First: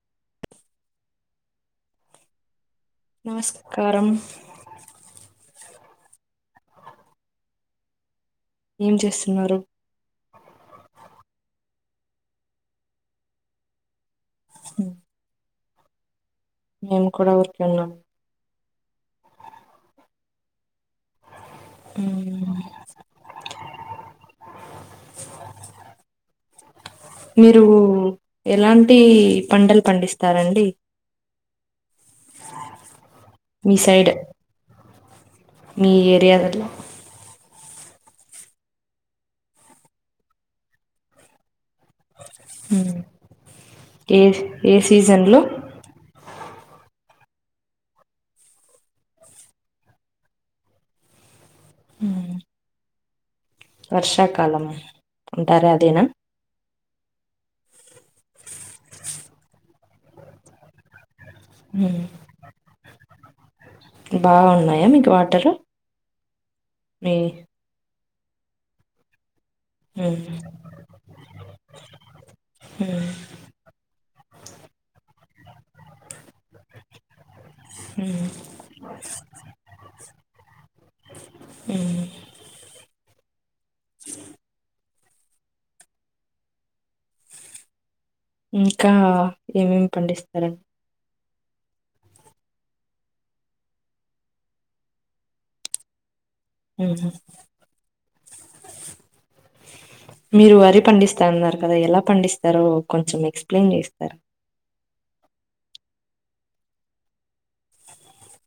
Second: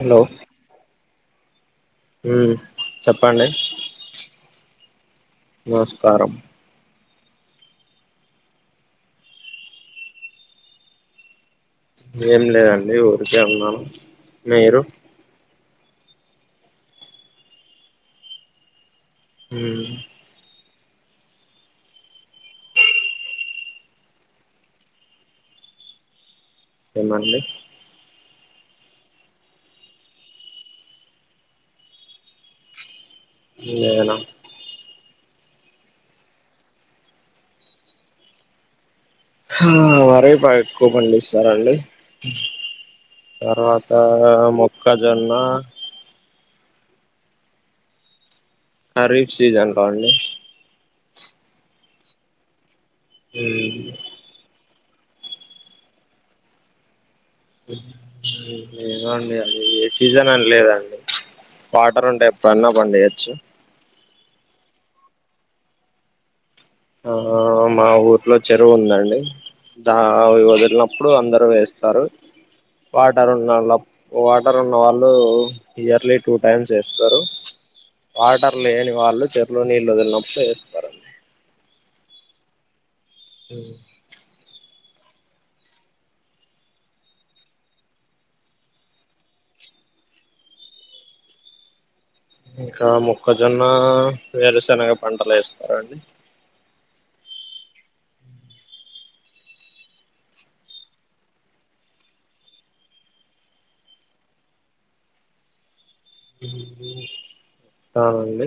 Hello ఉమ్ నమస్కారం నమస్కారం ఏం చేస్తున్నారు ఏం లేదండి ఊరికే ఉన్నాను మీరు మేము కూడా ఊరికే ఉన్నాము ఉమ్ ఉమ్ ఏమండి మీరు ఉ ఎలాంటి పంటలు పండిస్తారంండి నేన మీరే యిలా హా వారేపై ఎక్కువ పండిస్తారండి తర్వాత ఏ ఏ సీజన్ మొక్కజొన్న లో హరీష్ సీజన్ లో అండి ఉమ్ వర్షాకాలం ఉంటారా అదేనా ఉమ్ ఏమో అండి అది ఏ సీజన్ అని లేదుఅండి మ్మ్. వాటర్ ఉంటే ఎప్పుడున్నవ్వండే యచ్చు బాగున్నాయా మీకు వాటరు మీ ఆ మా ఊర్లో చెరువు ఉందండి దా మ్మ్. అవి వదిలినప్పుడు అందరుూ వేస్తారు వాటర్ ఉన్నళ్ళ వాటర్ ఉన్న వాళ్ళు ఇయర్లీ టూ టైమ్స్ వేస్తారు మ్మ్. వాటర్ లేని వాళ్ళు చెరుర్లో నీళ్ళు వదిలినప్పుడు వేస్తారండి మ్మ్. ఉమ్ ఇంకా ఏమేమి పండిస్తారం ఇంకా ముొక్కజొన్న వేరుశనగ పంటలు వేస్తారండి ఉ మ్ మీరు వరి పండిస్తన్నారు కదా ఎలా పండిస్తారో కొంచెం ఎక్స్ప్లెయిన్ చేస్తారా ఉమ్ఆ అండి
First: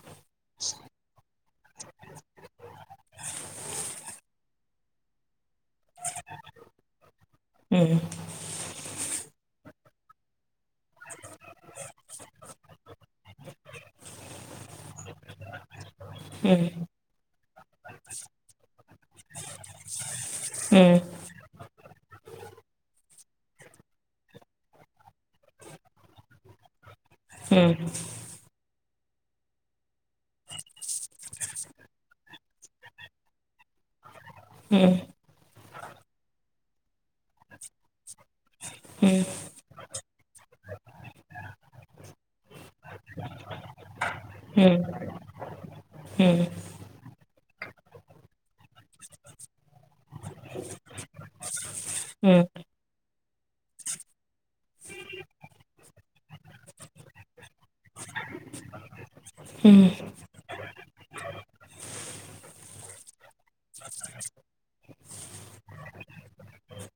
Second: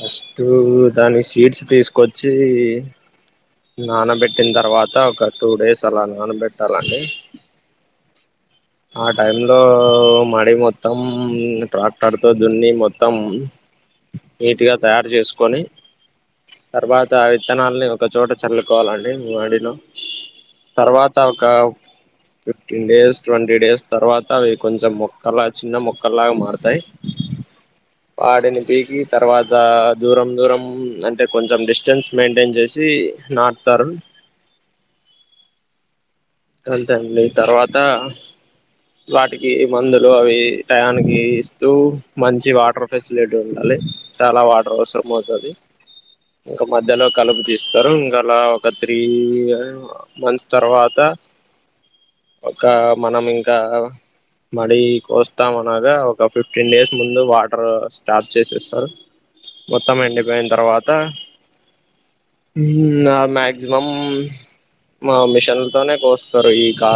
ఫస్ట్ దాని సీడ్స్ తీసుకొచ్చి నానబెట్టిన తర్వాత ఒక టూ డేస్ అలా నానబెట్టాలండి మ్మ్. ఆ టైమ్ లో మార్నింగ్ మొత్తం ట్రాక్టర్తో ధునీ మొత్తం నీట్గా తయారు చేసుకొని తర్వాత ఆ విత్తనాల్ని ఒకచోట చల్లుకోవాలండి వాడిలో తర్వాత ఒక ఫిఫ్టీన్ డేస్ ట్వంటీ డేస్ తర్వాత అవి కొంచెం మొక్కలా చిన్న మొక్కలాగా మారుతాయి పాడిని పికి తర్వాత దూరం దూరం అంటే కొంచెం డిస్టెన్స్ మెయింటైన్ చేసి నాటుతారు హ్మ్ అంతేండి తర్వాత వాటికి మందులు అవి టయానికి ఇస్తూ మంచి వాటర్ ఫెసిలిటీ ఉండాలి చాలా వాటర్ అవసరం అవుతది హుమ్ ఇంకా మధ్యలో కలుపు తీస్తారు ఇంకా అలా ఒక త్రీ మంత్స్ తర్వాత ఒక మనం ఇంకా మళీ కోస్తాం అనగా ఒక ఫిఫ్టీన్ డేస్ ముందు వాటర్ స్టార్ట్ చేసేస్తారు మొత్తం ఎండిపోయిన తర్వాత మ్యాక్సిమం మా మిషనతోనే కోసు తరు ఇంకా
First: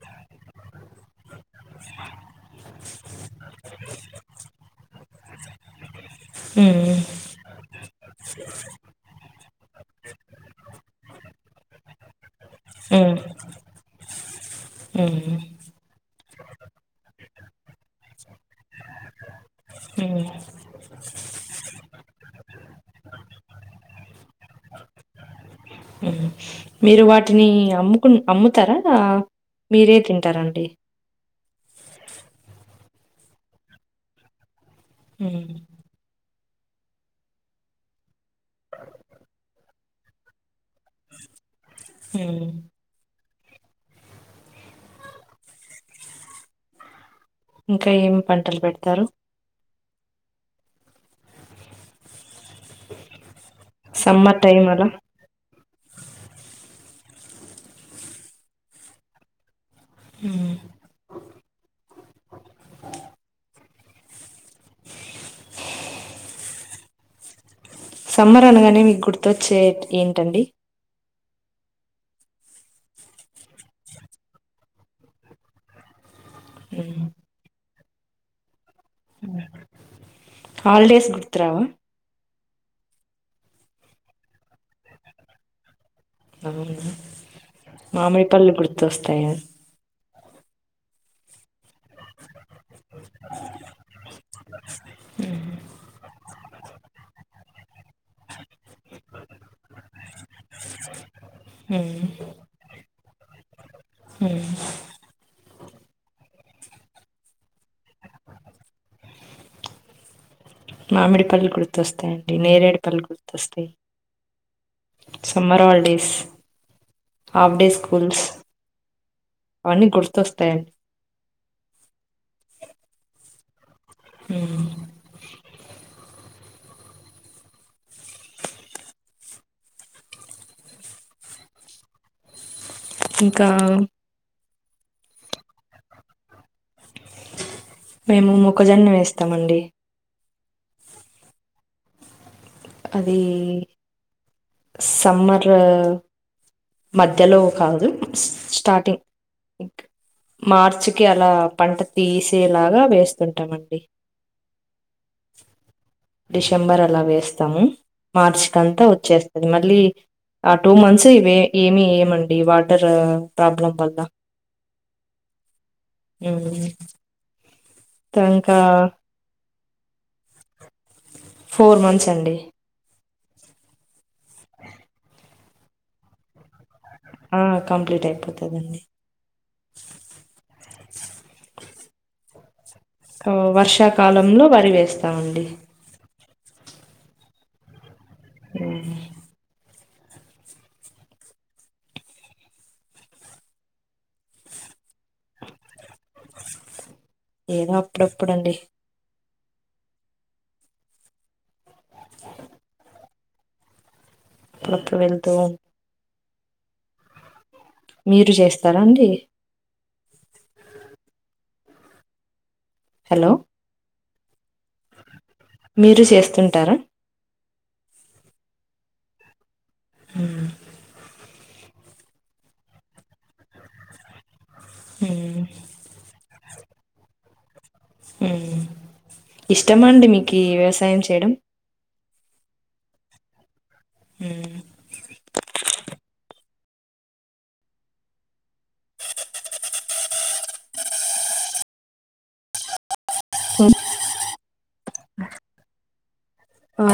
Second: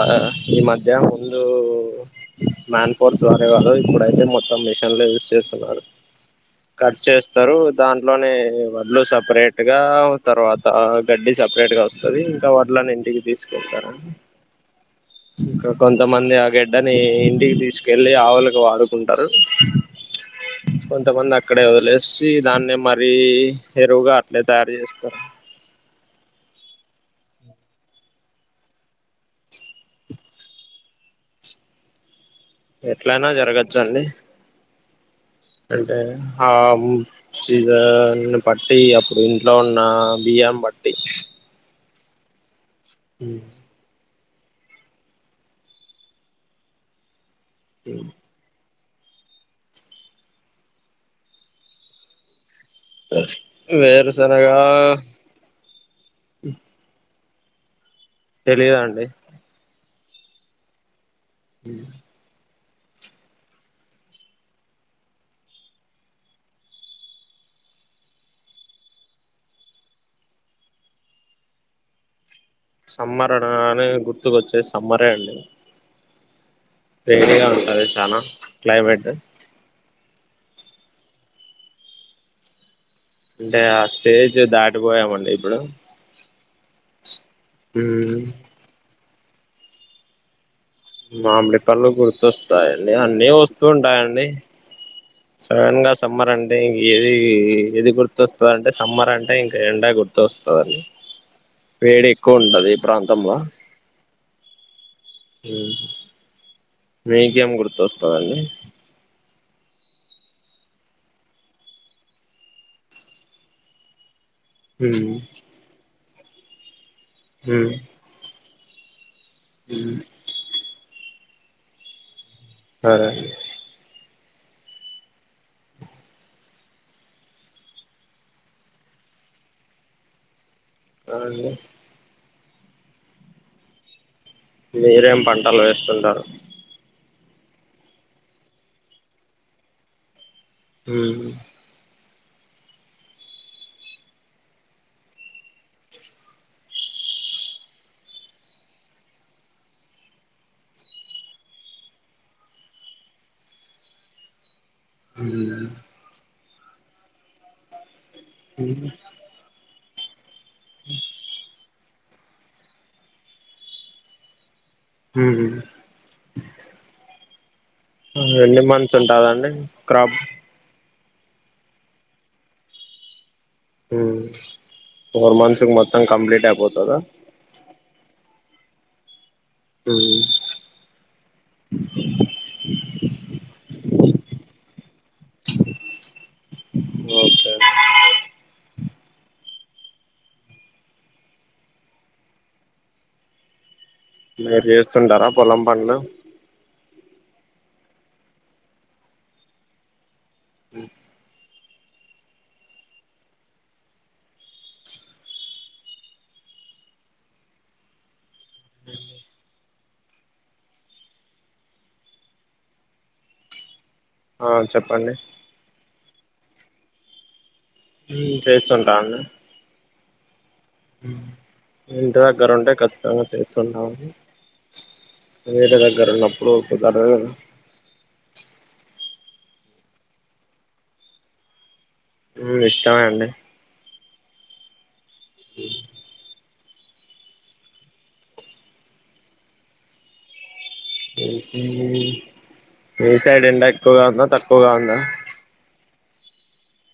ఈ మధ్య ముందు మ్యాన్ ఫోర్స్ వాడే వారు ఇప్పుడైతే మొత్తం మొత్తం మిషన్ లో యూజ్ చేస్తున్నారు కట్ చేస్తారు దాంట్లోనే వడ్లు సపరేట్ గా తర్వాత గడ్డి సపరేట్ గా వస్తది ఇంకా వడ్లన్ని ఇంటికి తీసుకెళ్తారా హుమ్ కొంతమంది ఆ గడ్డని ఇంటికి తీసుకెళ్లి ఆవులకి వాడుకుంటారు కొంతమంది అక్కడే వదిలేసి దాన్నే మరీ ఎరువుగా అట్లే తయారు చేస్తారు హుమ్ మీరు వాటిని అమ్ముకు అమ్ముతారా మీరే తింటారండి ఎట్లనా జరగచ్చండి హ్మ్. అంటే ఆ సీజన్ పట్టి అప్పుడు ఇంట్లో ఉన్న బి బియ్యం బట్టి హ్మ్. ఇంకా ఏం పంటలు పెడతరు వేరు సమ్మర్ శనగా టైం అలా? తెలిదా అండి హ్మ్ హ్మ్ సమ్మర్ అనగానే మీకు గుర్తొచ్చే ఏంటండి సమ్మర్ అనగానే గుర్తుకొచ్చేది సమ్మరే అండి హ్మ్. వేడిగా ఉంటది చాన క్లైమేట్ హాల్డేస్ గుర్తురావా అంటే ఆ స్టేజు దాటిపోయామండి ఇప్పుడు అవునా మామిడి పళ్ళు గుర్తోస్తా మామిడిపళ్ళు గుర్తొస్తాయండి అన్నీ వస్తుంటాయండి సడన్గా సమ్మర్ అంటే ఎది ఎది వంటే సమ్మర్ అంటే ఇంకా ఎండ గుర్తొస్తుందండి హ్మ్. వేడి ఎక్కువ ఉంటది ఈ ప్రాంతంలో హుమ్ మీకేం గుర్తొస్తాదండి మామిడి పళ్ళు గుర్తొస్తాయిండి నేరేడి పళ్ళు గుర్తొస్తాయి ఉమ్ సమ్మర్ హాలీడేస్ ఆఫ్ డే ఉమ్ స్కూల్స్ అవన్నీ ఉమ్ గుర్తుస్తాయని సరే అండి హ్మ్. అవునండి, ఇంకా మీరేం పంటలు వేస్తుంటరు మేము మొక్కజొన్న వేస్తమండి ఉమ్ అదీ సమ్మర్ మధ్యలో కాదు స్ స్టార్టింగ్ ఇ మార్చికిి అలా పంట తీసేలాగా వేస్తుంటమండి ఉమ్ డిసెంబర్ అలా వేస్తాము మార్చ్ కంతా వచ్చేస్తది మళ్ళీ ఆ టూ మంత్స్ ఇవే ఏమి ఏమండి వాటర్ ప్రాబ్లం వల్ల ఉమ్ హ్మ్. ఇంకా ఎన్ని మంత్స్ ఉంటాదండి క్రాప్ ఫోర్ మంత్స్ అండి ఫోర్ మంత్స్ మోత్తాం కంప్లీట్ అయిపో ఆ కంప్లీట్ అయిపోతదండి ఉమ్ వర్షాకాలంలో వరి వేస్తామండి ఒకే మీరు చేస్తుంటార పొలం పండ్లు ఏదో అప్పుడపుడండి ఉ అప్పు వెళ్త మీరు చేస్తారా అండి హలో ఆ చెప్పండి మీరు చేస్తుంటారా హ్మ్మ్ చేస్తుంటా అండి హ ఇంటి దగ్గర ఉంటే ఖచ్చితంగా చేస్తుంటాము మ్మ్ వేరే దగ్గర ఉన్నప్పుడు ఊల్పోతారుే [unintelligible] కదా ఇష్టమా అండి మీకు వ్యవసాయం చేయడం ఇష్టమే అండి ఆ హ మీ సైడ్ ఎండ ఎక్కువగా ఉందా తక్కువగా ఉందా ఆ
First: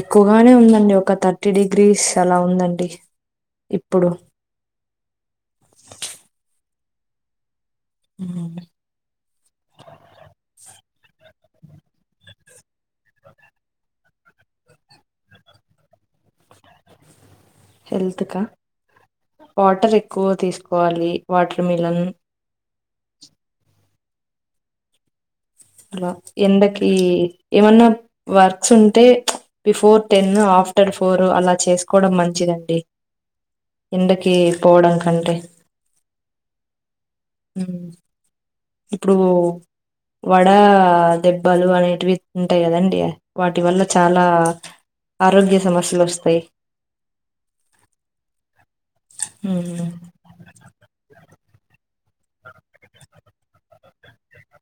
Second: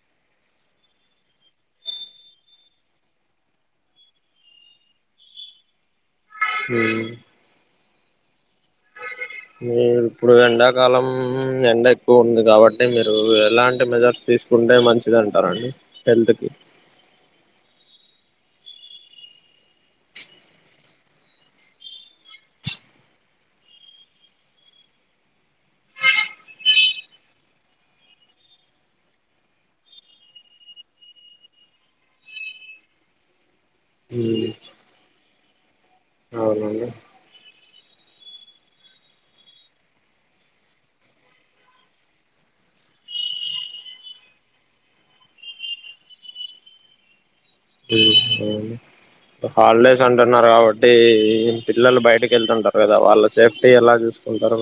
ఎక్కువగానే ఉందండి ఒక థర్టీ డిగ్రీస్ అలా ఉందండి ఇప్పుడు హ ఉ ఈ కాలం ఎండ ఎక్కువ ఉంది కాబట్టి మీరు ఎలాంటి మెజర్స్ తీసుకుంటే మంచిది అంటారండి హెల్త్ కీ హెల్త్ హా వాటర్ ఎక్కువ తీసుకోవాలి వాటర్ మిలన్ అలా ఎండ కి ఏమన్నా వర్క్స్ ఉంటే బిఫోర్ టెన్ ఆఫ్టర్ ఫోరు అలా చేసుకోవడం మంచిదండి ముందుకి పోవడం కంటే అవునండి ఇప్పుడు వడ దెబ్బలు అనేటివి ఉంటాయి కదండి వాటి వల్ల చాలా ఆరోగ్య సమస్యలు వస్తాయి హాలిడేస్ అంటున్నారు కాబట్టి పిల్లలు బయటకి వెళ్తుంటారు కదా వాళ్ళ సేఫ్టీ ఎలా చూసుకుంటారు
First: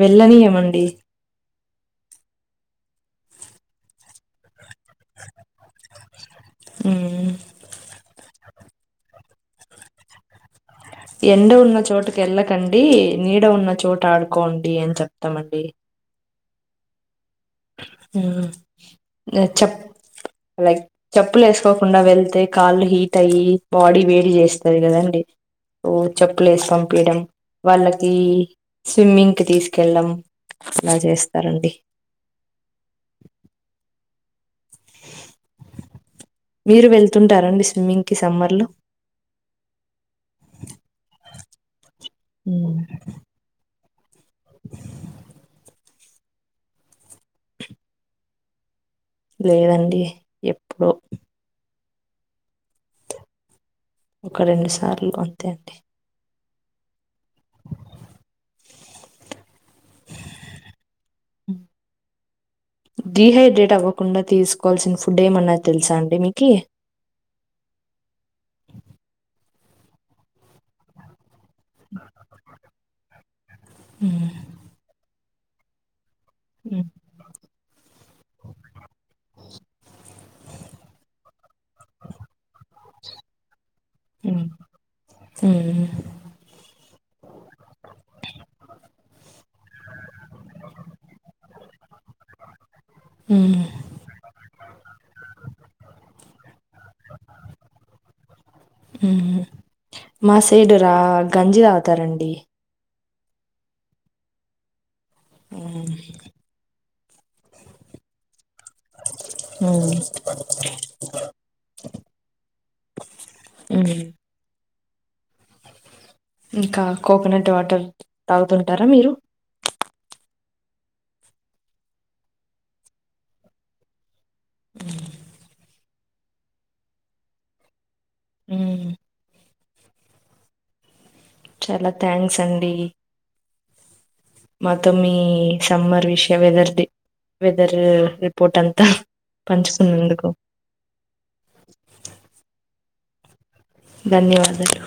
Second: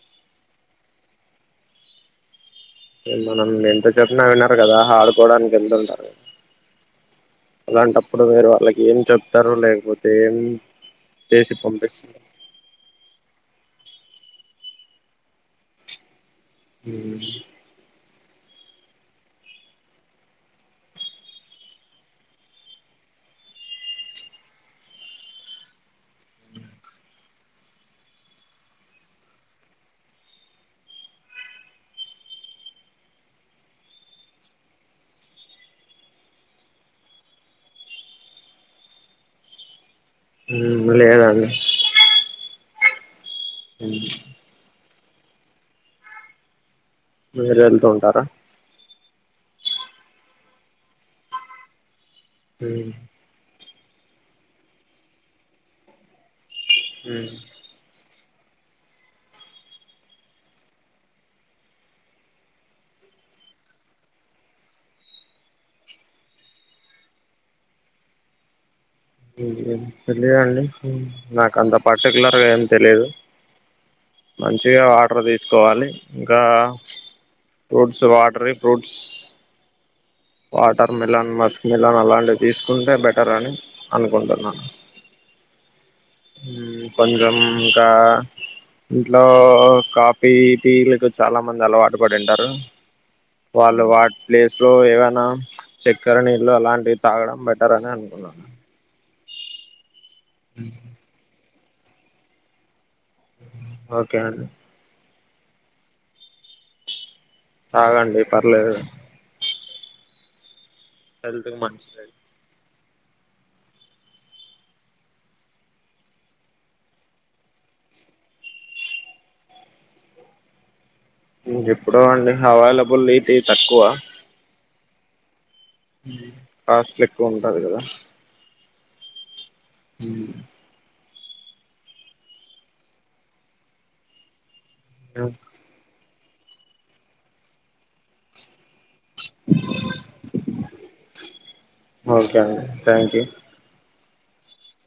వెళ్ళనీయం అండి మనం ఎంతో చెప్పిన కదా ఆడుకోవడానికి వెతుంటారు అలాంటప్పుడు మీరు వాళ్ళకి ఏం చెప్తారు లేకపోతే ఏం ఎండ చేసి ఉన్న చోటుకి పంపిస్తారు వెళ్ళకండి నీడ ఉన్న చోటు ఆడుకోండి అని చెప్త చెప్తామండీ హ చెప్ లైక్ చెప్పులు వేసుకోకుండా వెళ్తే కాళ్ళు హీట్ అయి బాడీ వేడి చేస్తారు కదండి ఓ చెప్పులు వేసి పంపియడం వాళ్ళకి స్విమ్మింగ్కి తీసుకెళ్ళడం సనలు చేస్తారండీ [inaudible] మీరు వెళ్తుంటారండి స్విమ్మింగ్ కి సమ్మర్ లో లేదండి ఉ అ [unintelligible] మీర వెళ్తూ ఉంటారా లేదండి ఎప్పుడు హ ఒక రెండు సార్లు అంతే అండి హూ [inaudible] డీహైడ్రేట్ అవ్వకుండా తీసుకోవాల్సిన ఫుడ్ ఏమన్నా తెలుసా అండి మీకీ [inaudible] లే అండి నాకు అంత పర్టికులర్గా ఏం తెలియదు మంచిగా వాటర్ తీసుకోవాలి ఇంకా fruits watery fruits watermelon muskmelon అలాంటివి తీసుకుంటే బెటర్ అని అనుకుంటున్నాను హ పజంకా [unintelligible] ఇంట్లో కాఫీ టీలకు చాలా మంది అలవాటు పడింటారు వాళ్ళు వాట్ ప్లేస్ లో ఏవైనా చక్కెర నీళ్ళు అలాంటివి తాగడం బెటర్ అని అనుకున్నాను హూం మా సైడు రా గంజి తాగుతారండి ఓకే అండి హూ తాగండి పర్లేదు హు హెల్త్ కు మంచిదే హుం ఇంకా కోకోనట్ వాటర్ తాగుతుంటారా మీరు ఎప్పుడో అండి అవైలబులిటి తక్కువ హుమ్ కాస్ట్ ఎక్కువ ఉంటది కదా హ్మ్ హ్మ్ చాలా థ్యాంక్స్ అండీ మొత్తం మీ సమ్మర్ విషయం వెదర్ ది వెదర్ ర్ రిపోర్ట్ అంతా పంచుతున్నందుకు ఓకే అండి థ్యాంక్ యూ ధన్యవాదాలు